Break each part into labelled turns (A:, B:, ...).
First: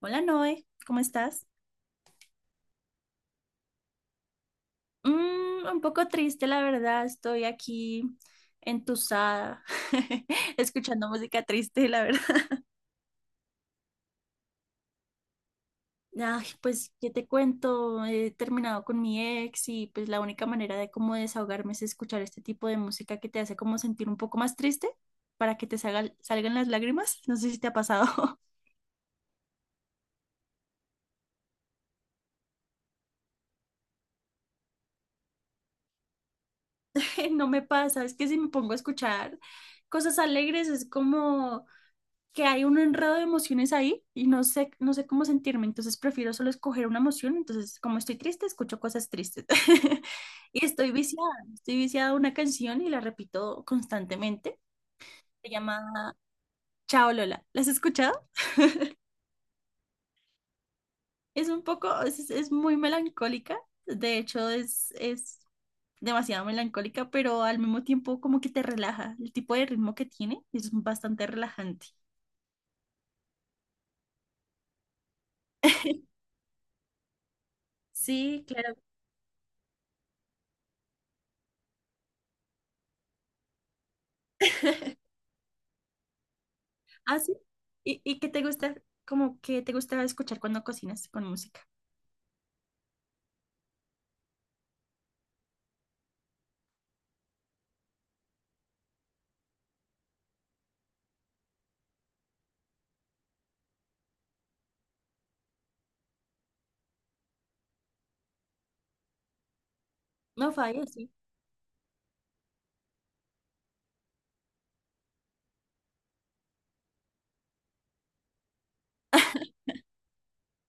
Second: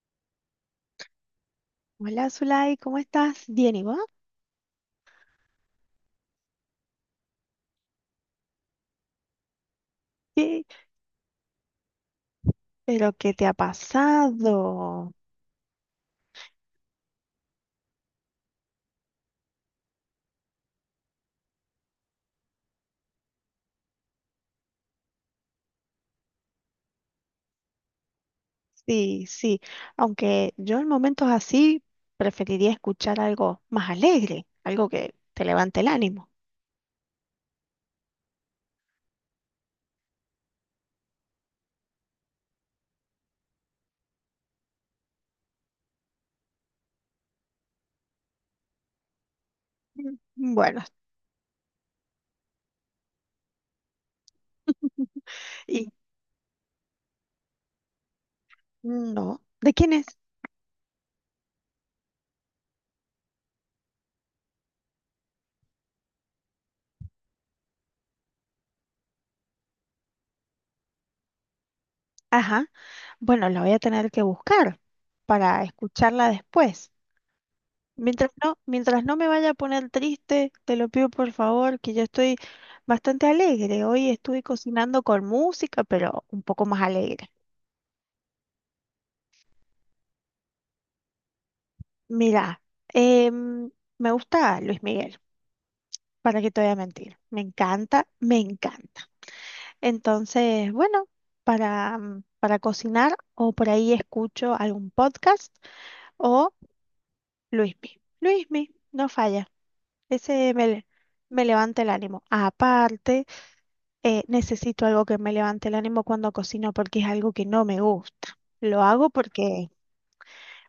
A: Hola Noé, ¿cómo estás?
B: Hola, Zulay, ¿cómo estás? Bien, ¿y vos?
A: Mm, un poco triste, la verdad. Estoy aquí entusada,
B: ¿Qué?
A: escuchando música triste, la verdad.
B: ¿Pero qué te ha pasado?
A: Ay, pues, ¿qué te cuento? He terminado con mi ex y pues la única manera de cómo desahogarme es escuchar este tipo de música que te hace como sentir un poco más triste para que salgan las lágrimas. No sé si te ha pasado.
B: Sí, sí, aunque yo en momentos así preferiría escuchar algo más alegre, algo que te levante el ánimo.
A: No me pasa, es que si me pongo a escuchar cosas alegres es como que hay un enredo de emociones ahí y no sé cómo sentirme, entonces prefiero solo escoger una emoción, entonces como estoy triste, escucho cosas tristes.
B: Mm.
A: Y
B: Bueno,
A: estoy viciada a una canción y la repito constantemente, se
B: y
A: llama Chao Lola, ¿la has escuchado?
B: no, ¿de quién es?
A: Es un poco, es muy melancólica, de hecho es demasiado melancólica, pero al mismo tiempo como que te relaja, el tipo de ritmo que tiene es bastante relajante.
B: Ajá, bueno, la voy a tener que buscar para escucharla después. Mientras
A: Sí,
B: no,
A: claro.
B: mientras no me vaya a poner triste, te lo pido por favor, que yo estoy bastante alegre. Hoy estuve cocinando con música, pero un poco más
A: Ah,
B: alegre.
A: sí. ¿Y qué te gusta, como que te gusta escuchar cuando cocinas con música?
B: Mira, em, me gusta Luis Miguel, para que te voy a mentir. Me encanta, me encanta. Entonces, bueno, para cocinar o por ahí escucho algún podcast o Luismi. Luismi, no falla.
A: No
B: Ese me,
A: falla,
B: le-
A: sí.
B: Me levanta el ánimo. Aparte, necesito algo que me levante el ánimo cuando cocino porque es algo que no me gusta.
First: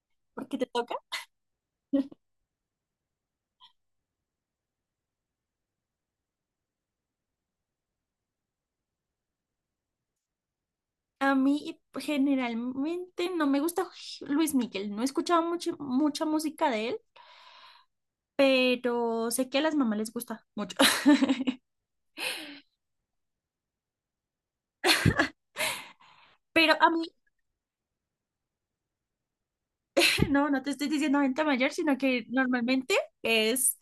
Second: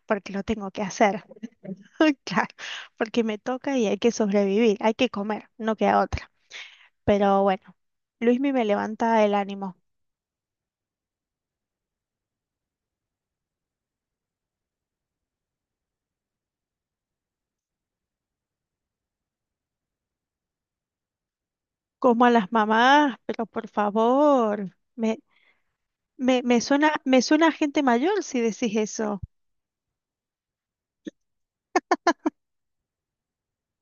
B: Porque lo
A: ¿Por qué te
B: tengo que
A: toca?
B: hacer. Claro, porque me toca y hay que sobrevivir, hay que comer, no queda otra. Pero bueno, Luismi me levanta el ánimo.
A: A mí generalmente no me gusta Luis Miguel. No he escuchado mucho, mucha música de él, pero sé que a las mamás les gusta mucho.
B: Como a las mamás, pero por favor,
A: Pero a mí
B: me suena a gente mayor si decís eso.
A: no, no te estoy diciendo gente mayor, sino que normalmente es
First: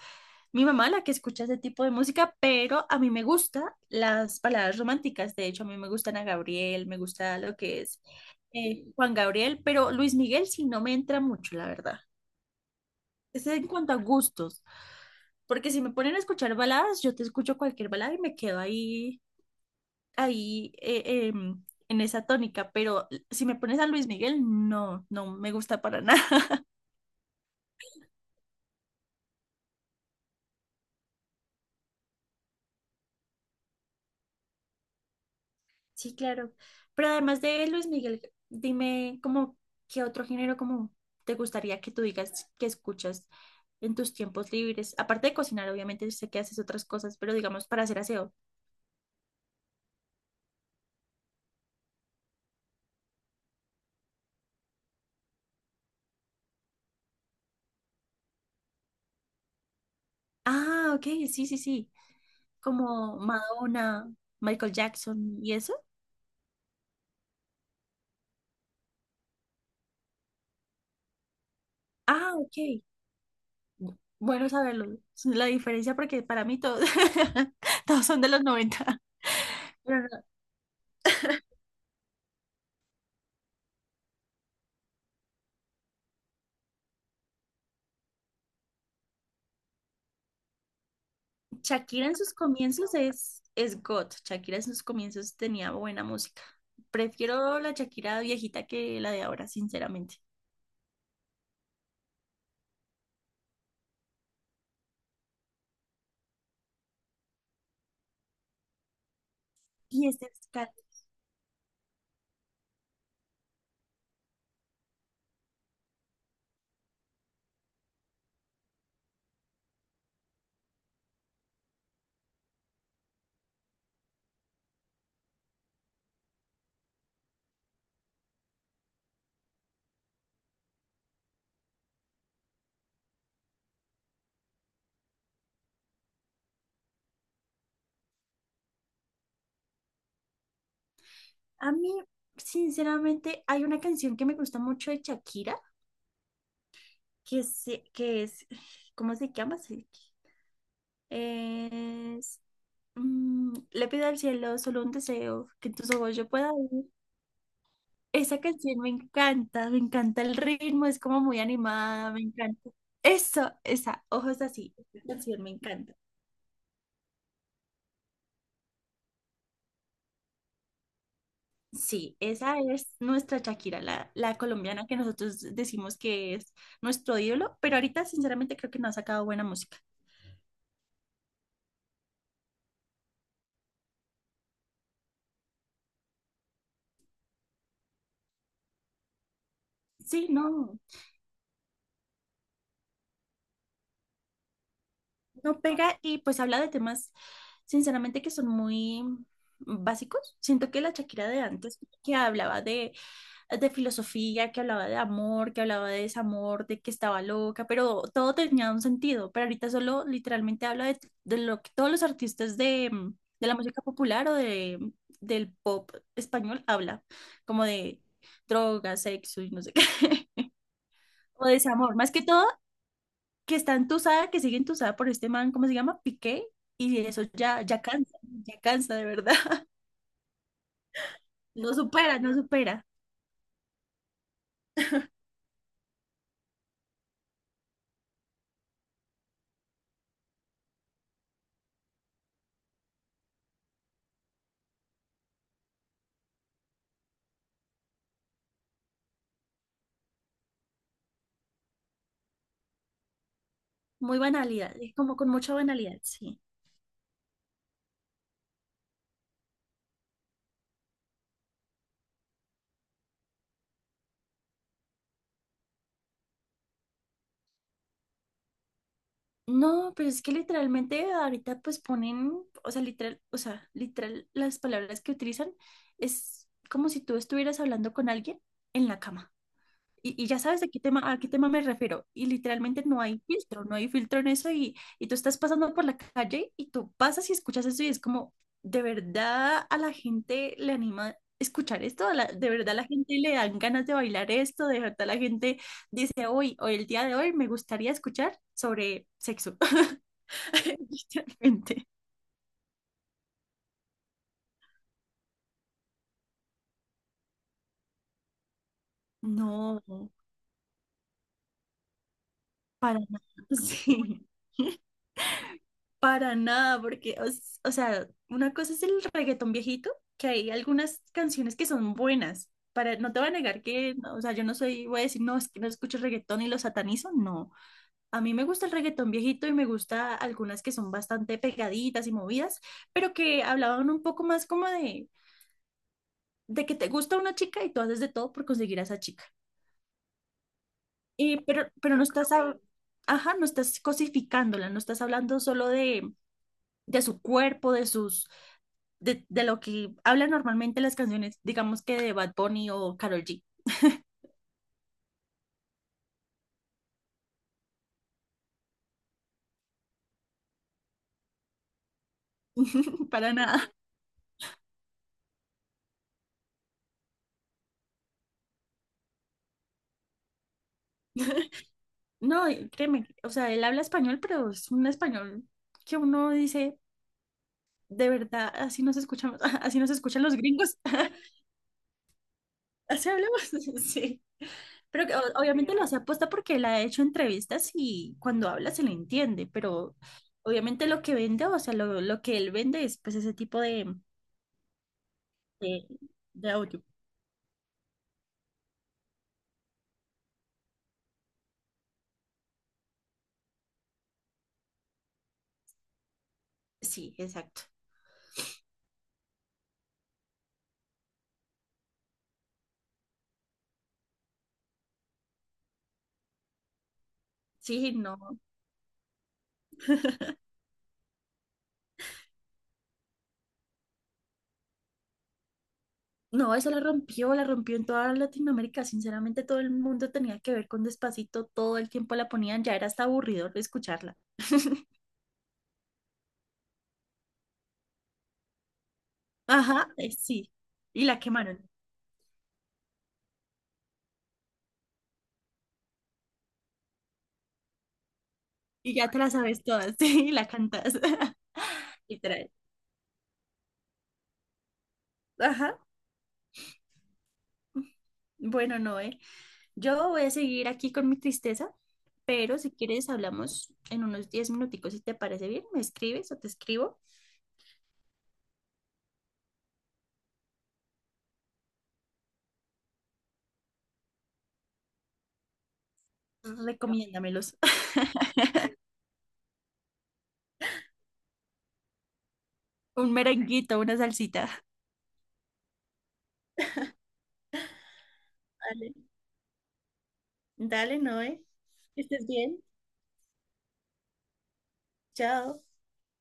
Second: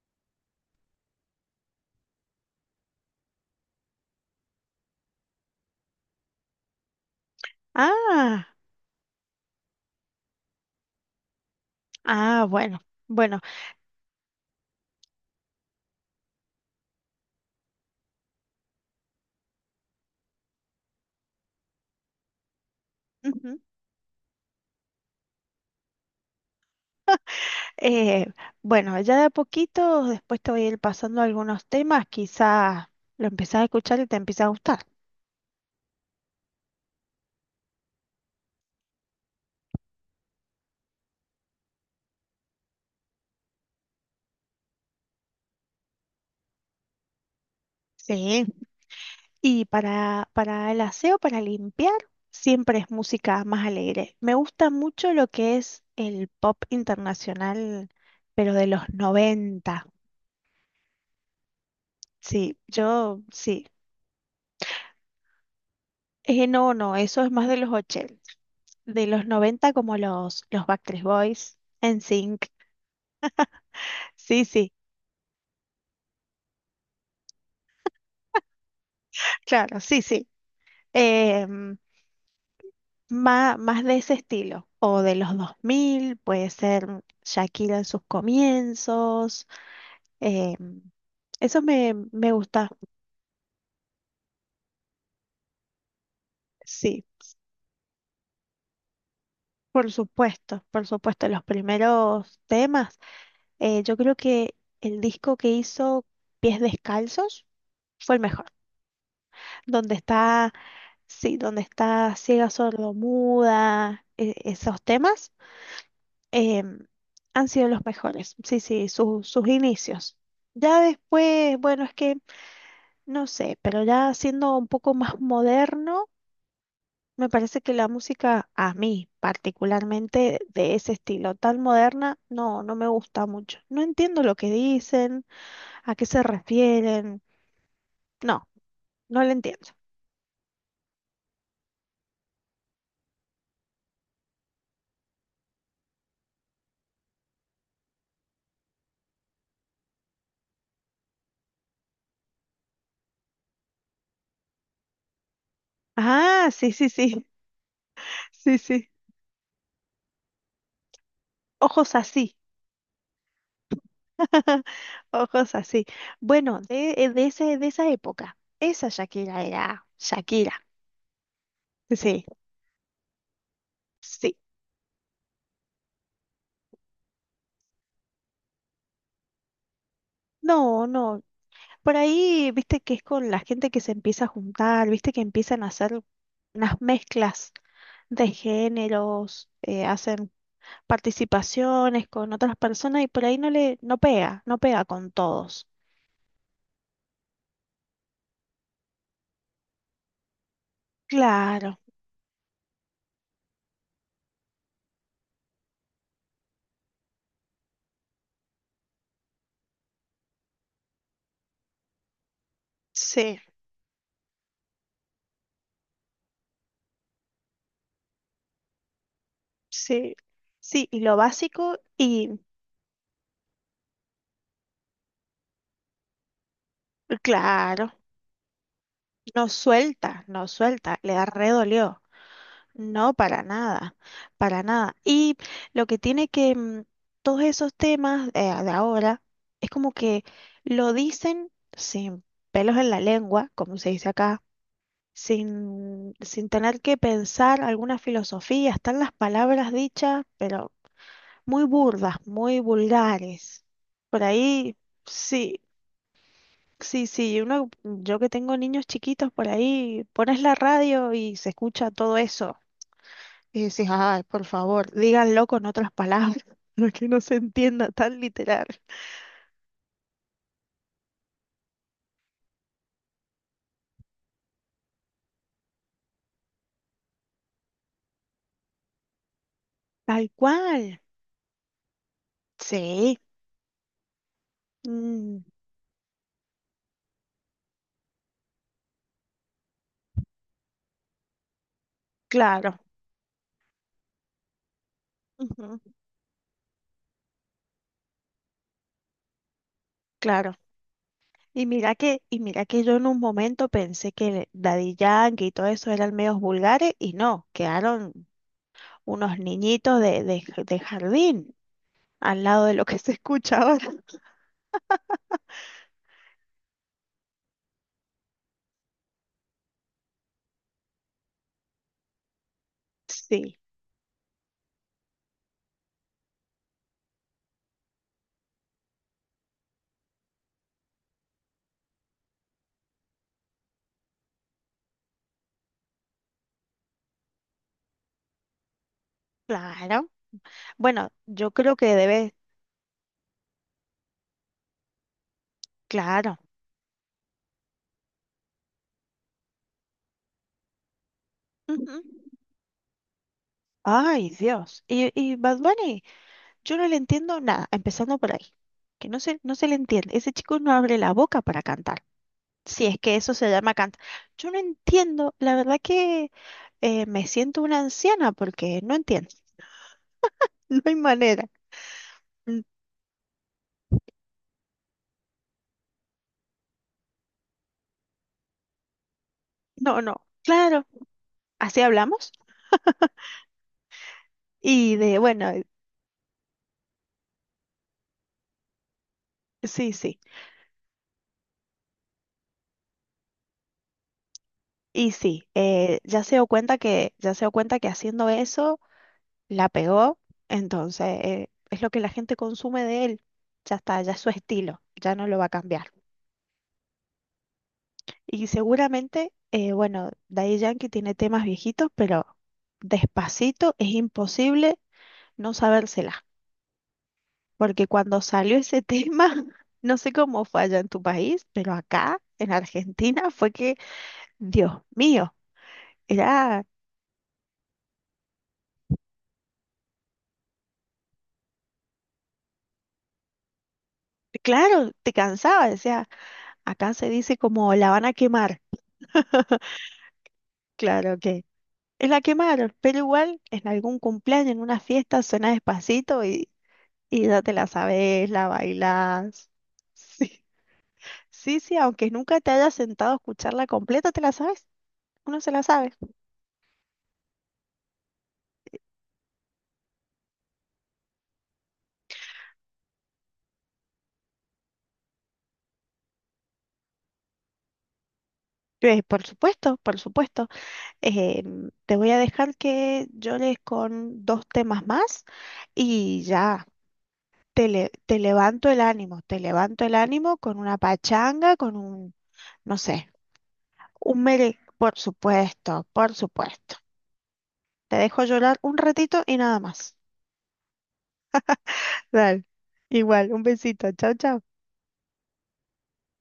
A: mi mamá la que escucha ese tipo de música, pero a mí me gustan las baladas románticas. De hecho, a mí me gustan a Gabriel, me gusta lo que es
B: Ah,
A: Juan Gabriel, pero Luis Miguel sí no me entra mucho, la verdad.
B: ah, bueno, bueno.
A: Es en cuanto a gustos, porque si me ponen a escuchar baladas, yo te escucho cualquier balada y me quedo ahí, ahí en esa tónica, pero si me
B: Ujú.
A: pones a Luis Miguel, no, no me gusta para nada.
B: Eh, bueno, ya de a poquito, después te voy a ir pasando algunos temas, quizás lo empezás a escuchar y te empieza a gustar.
A: Sí, claro. Pero además de Luis Miguel, dime como qué otro género como te gustaría que tú digas que escuchas en tus tiempos libres. Aparte de cocinar, obviamente sé que haces otras cosas, pero digamos para hacer aseo.
B: Sí. Y para el aseo, para limpiar, siempre es música más alegre. Me gusta mucho lo que es el pop internacional, pero de los noventa.
A: Ah, ok, sí, sí, sí.
B: Sí,
A: Como
B: yo sí.
A: Madonna, Michael Jackson y eso.
B: No, no, eso es más de los ochenta. De los 90 como los Backstreet Boys,
A: Ah,
B: NSYNC.
A: ok.
B: Sí,
A: Bueno
B: sí,
A: saberlo. La diferencia porque para mí todos, todos son de los noventa.
B: claro,
A: Pero
B: sí, sí. Em, Más, de ese estilo. O de los 2000 puede ser Shakira en sus comienzos. Eh,
A: Shakira en
B: me
A: sus
B: gusta,
A: comienzos es God. Shakira en sus comienzos tenía buena música.
B: sí,
A: Prefiero la Shakira viejita que la de ahora, sinceramente.
B: por supuesto, los primeros temas. Yo creo que el disco que hizo Pies Descalzos fue el mejor, donde
A: Y este
B: está,
A: fiscal.
B: sí, donde está Ciega Sordomuda, esos temas em, han sido los mejores, sí, sí, sus inicios. Ya después, bueno, es que no sé, pero ya siendo un poco más moderno. Me parece que la música, a mí particularmente, de ese estilo tan moderna, no, no me gusta mucho. No entiendo lo que dicen, a qué se refieren. No, no lo entiendo.
A: A mí, sinceramente, hay una canción que me gusta mucho de Shakira, que, se, que es, ¿cómo se llama? Es, le pido al cielo solo un deseo, que en tus ojos yo
B: Ah,
A: pueda
B: sí,
A: ver.
B: sí, sí,
A: Esa
B: sí,
A: canción
B: sí.
A: me encanta el ritmo, es como muy
B: Ojos
A: animada, me
B: así,
A: encanta. Eso, esa, ojos así, esa canción me
B: ojos así.
A: encanta.
B: Bueno, de esa época, esa Shakira era Shakira.
A: Sí,
B: Sí,
A: esa es nuestra Shakira, la,
B: sí.
A: la colombiana que nosotros decimos que es nuestro ídolo, pero ahorita sinceramente creo que no ha sacado buena música.
B: No, no, por ahí, viste que es con la gente que se empieza a juntar, viste que empiezan a hacer unas mezclas de géneros,
A: Sí,
B: hacen
A: no,
B: participaciones con otras personas y por ahí no pega, no pega con
A: no
B: todos.
A: pega y pues habla de temas sinceramente que son muy básicos. Siento que la Shakira de
B: Claro,
A: antes que hablaba de filosofía, que hablaba de amor, que hablaba de desamor, de que estaba loca, pero todo tenía un sentido. Pero ahorita solo literalmente habla de lo que todos los artistas de,
B: sí,
A: de la música popular o de, del pop español habla, como de drogas, sexo y no sé qué.
B: sí, sí, y lo
A: O
B: básico
A: desamor, más que
B: y
A: todo, que está entusada, que sigue entusada por este man, ¿cómo se llama? Piqué, y eso ya,
B: claro,
A: ya cansa de verdad.
B: no suelta, no suelta, le da re
A: No
B: dolió.
A: supera, no supera.
B: No, para nada, para nada. Y lo que tiene que mm, todos esos temas de ahora es como que lo dicen sin pelos en la lengua, como se dice acá, sin tener que pensar alguna filosofía. Están las palabras dichas, pero muy burdas, muy vulgares.
A: Muy
B: Por ahí,
A: banalidad, es como con mucha
B: sí,
A: banalidad, sí.
B: sí, sí. Uno, yo que tengo niños chiquitos, por ahí pones la radio y se escucha todo eso. Y decís, ay, por favor, díganlo con otras palabras, para que no se entienda tan literal.
A: No, pero es que literalmente ahorita pues ponen, o sea, literal, las palabras que utilizan es como si tú estuvieras hablando con alguien en la cama. Y
B: Tal
A: ya sabes
B: cual.
A: a qué tema me refiero. Y literalmente no
B: Sí.
A: hay filtro, no hay filtro en eso. Y tú estás
B: Mm,
A: pasando por la calle y tú pasas y escuchas eso y es como, ¿de verdad a la gente le anima escuchar esto? ¿De verdad a
B: claro.
A: la gente le dan ganas de bailar esto? ¿De verdad la gente
B: Ujú.
A: dice, hoy, hoy el día de hoy me gustaría escuchar sobre sexo?
B: Claro. Y
A: Literalmente.
B: mira que, y mira que yo en un momento pensé que Daddy Yankee y todo eso eran medios vulgares, y no, quedaron unos
A: No,
B: niñitos de jardín al lado de lo que
A: para
B: se
A: nada.
B: escucha ahora.
A: Sí, para nada, porque, o sea, una cosa es el reggaetón viejito, que hay algunas canciones que son buenas. Para, no te voy a
B: Sí,
A: negar que, no, o sea, yo no soy, voy a decir, no, es que no escucho reggaetón y lo satanizo, no. A mí me gusta el reggaetón viejito y me gusta algunas que son bastante pegaditas y movidas, pero que hablaban un poco más como de que te gusta una chica y tú haces de todo por conseguir a esa chica.
B: claro. Bueno,
A: Eh,
B: yo
A: pero,
B: creo que
A: pero no estás,
B: debe,
A: ajá, no estás cosificándola, no estás hablando solo
B: claro.
A: de su cuerpo, de sus, de lo que hablan normalmente las canciones, digamos
B: Ujú.
A: que de Bad Bunny o Karol G,
B: Ay, Dios. ¿Y Bad Bunny? Yo no le entiendo nada, empezando por ahí, que no se le entiende. Ese chico no abre la boca para cantar, si es que
A: para
B: eso se
A: nada.
B: llama cantar. Yo no entiendo, la verdad que me siento una anciana porque no entiendo, no hay manera.
A: No,
B: Mm.
A: y créeme, o sea, él habla español, pero es un español que uno dice, de verdad, así nos escuchamos, así nos
B: No, no,
A: escuchan los gringos.
B: claro, así hablamos.
A: Así hablamos, sí.
B: Y
A: Pero que,
B: de, bueno,
A: obviamente lo hace aposta porque él ha hecho entrevistas y cuando habla se le entiende,
B: sí,
A: pero
B: sí,
A: obviamente lo que vende, o sea, lo que él vende es pues ese tipo
B: y sí,
A: de,
B: ya se dio
A: de
B: cuenta
A: audio.
B: que, ya se dio cuenta que haciendo eso la pegó, entonces es lo que la gente consume de él. Ya está, ya es su estilo, ya no lo va a cambiar.
A: Sí, exacto.
B: Y seguramente, bueno, Daddy Yankee tiene temas viejitos, pero Despacito es imposible no sabérsela, porque
A: Sí, no.
B: cuando salió ese tema, no sé cómo fue allá en tu país, pero acá, en Argentina, fue que, Dios mío,
A: No,
B: era,
A: eso la rompió en toda Latinoamérica. Sinceramente, todo el mundo tenía que ver con Despacito, todo el tiempo la ponían, ya era hasta aburrido escucharla.
B: claro, te cansaba, decía, acá se dice como la van a quemar,
A: Ajá, sí. Y
B: claro
A: la
B: que
A: quemaron.
B: es la quemaron, pero igual en algún cumpleaños, en una fiesta, suena Despacito y ya te la sabes, la
A: Y ya te la
B: bailás.
A: sabes todas, sí, y la cantas.
B: Sí, sí, aunque nunca
A: Literal.
B: te hayas sentado a escucharla completa, ¿te la sabes? Uno se la
A: Ajá.
B: sabe.
A: Bueno, Noé, yo voy a seguir aquí con mi tristeza, pero si quieres hablamos en unos 10 minuticos, si te parece bien, me escribes o te escribo,
B: Por supuesto, por supuesto. Eh, te voy a dejar que llores con 2 temas más y ya,
A: recomiéndamelos.
B: te levanto el ánimo, te levanto el ánimo con una pachanga, con un, no
A: Un
B: sé,
A: merenguito, una
B: un
A: salsita.
B: mere... Por supuesto, por supuesto. Te dejo llorar un
A: Dale,
B: ratito y nada más.
A: dale, Noé. Que estés
B: Dale,
A: bien.
B: igual, un besito. Chao, chao.
A: Chao.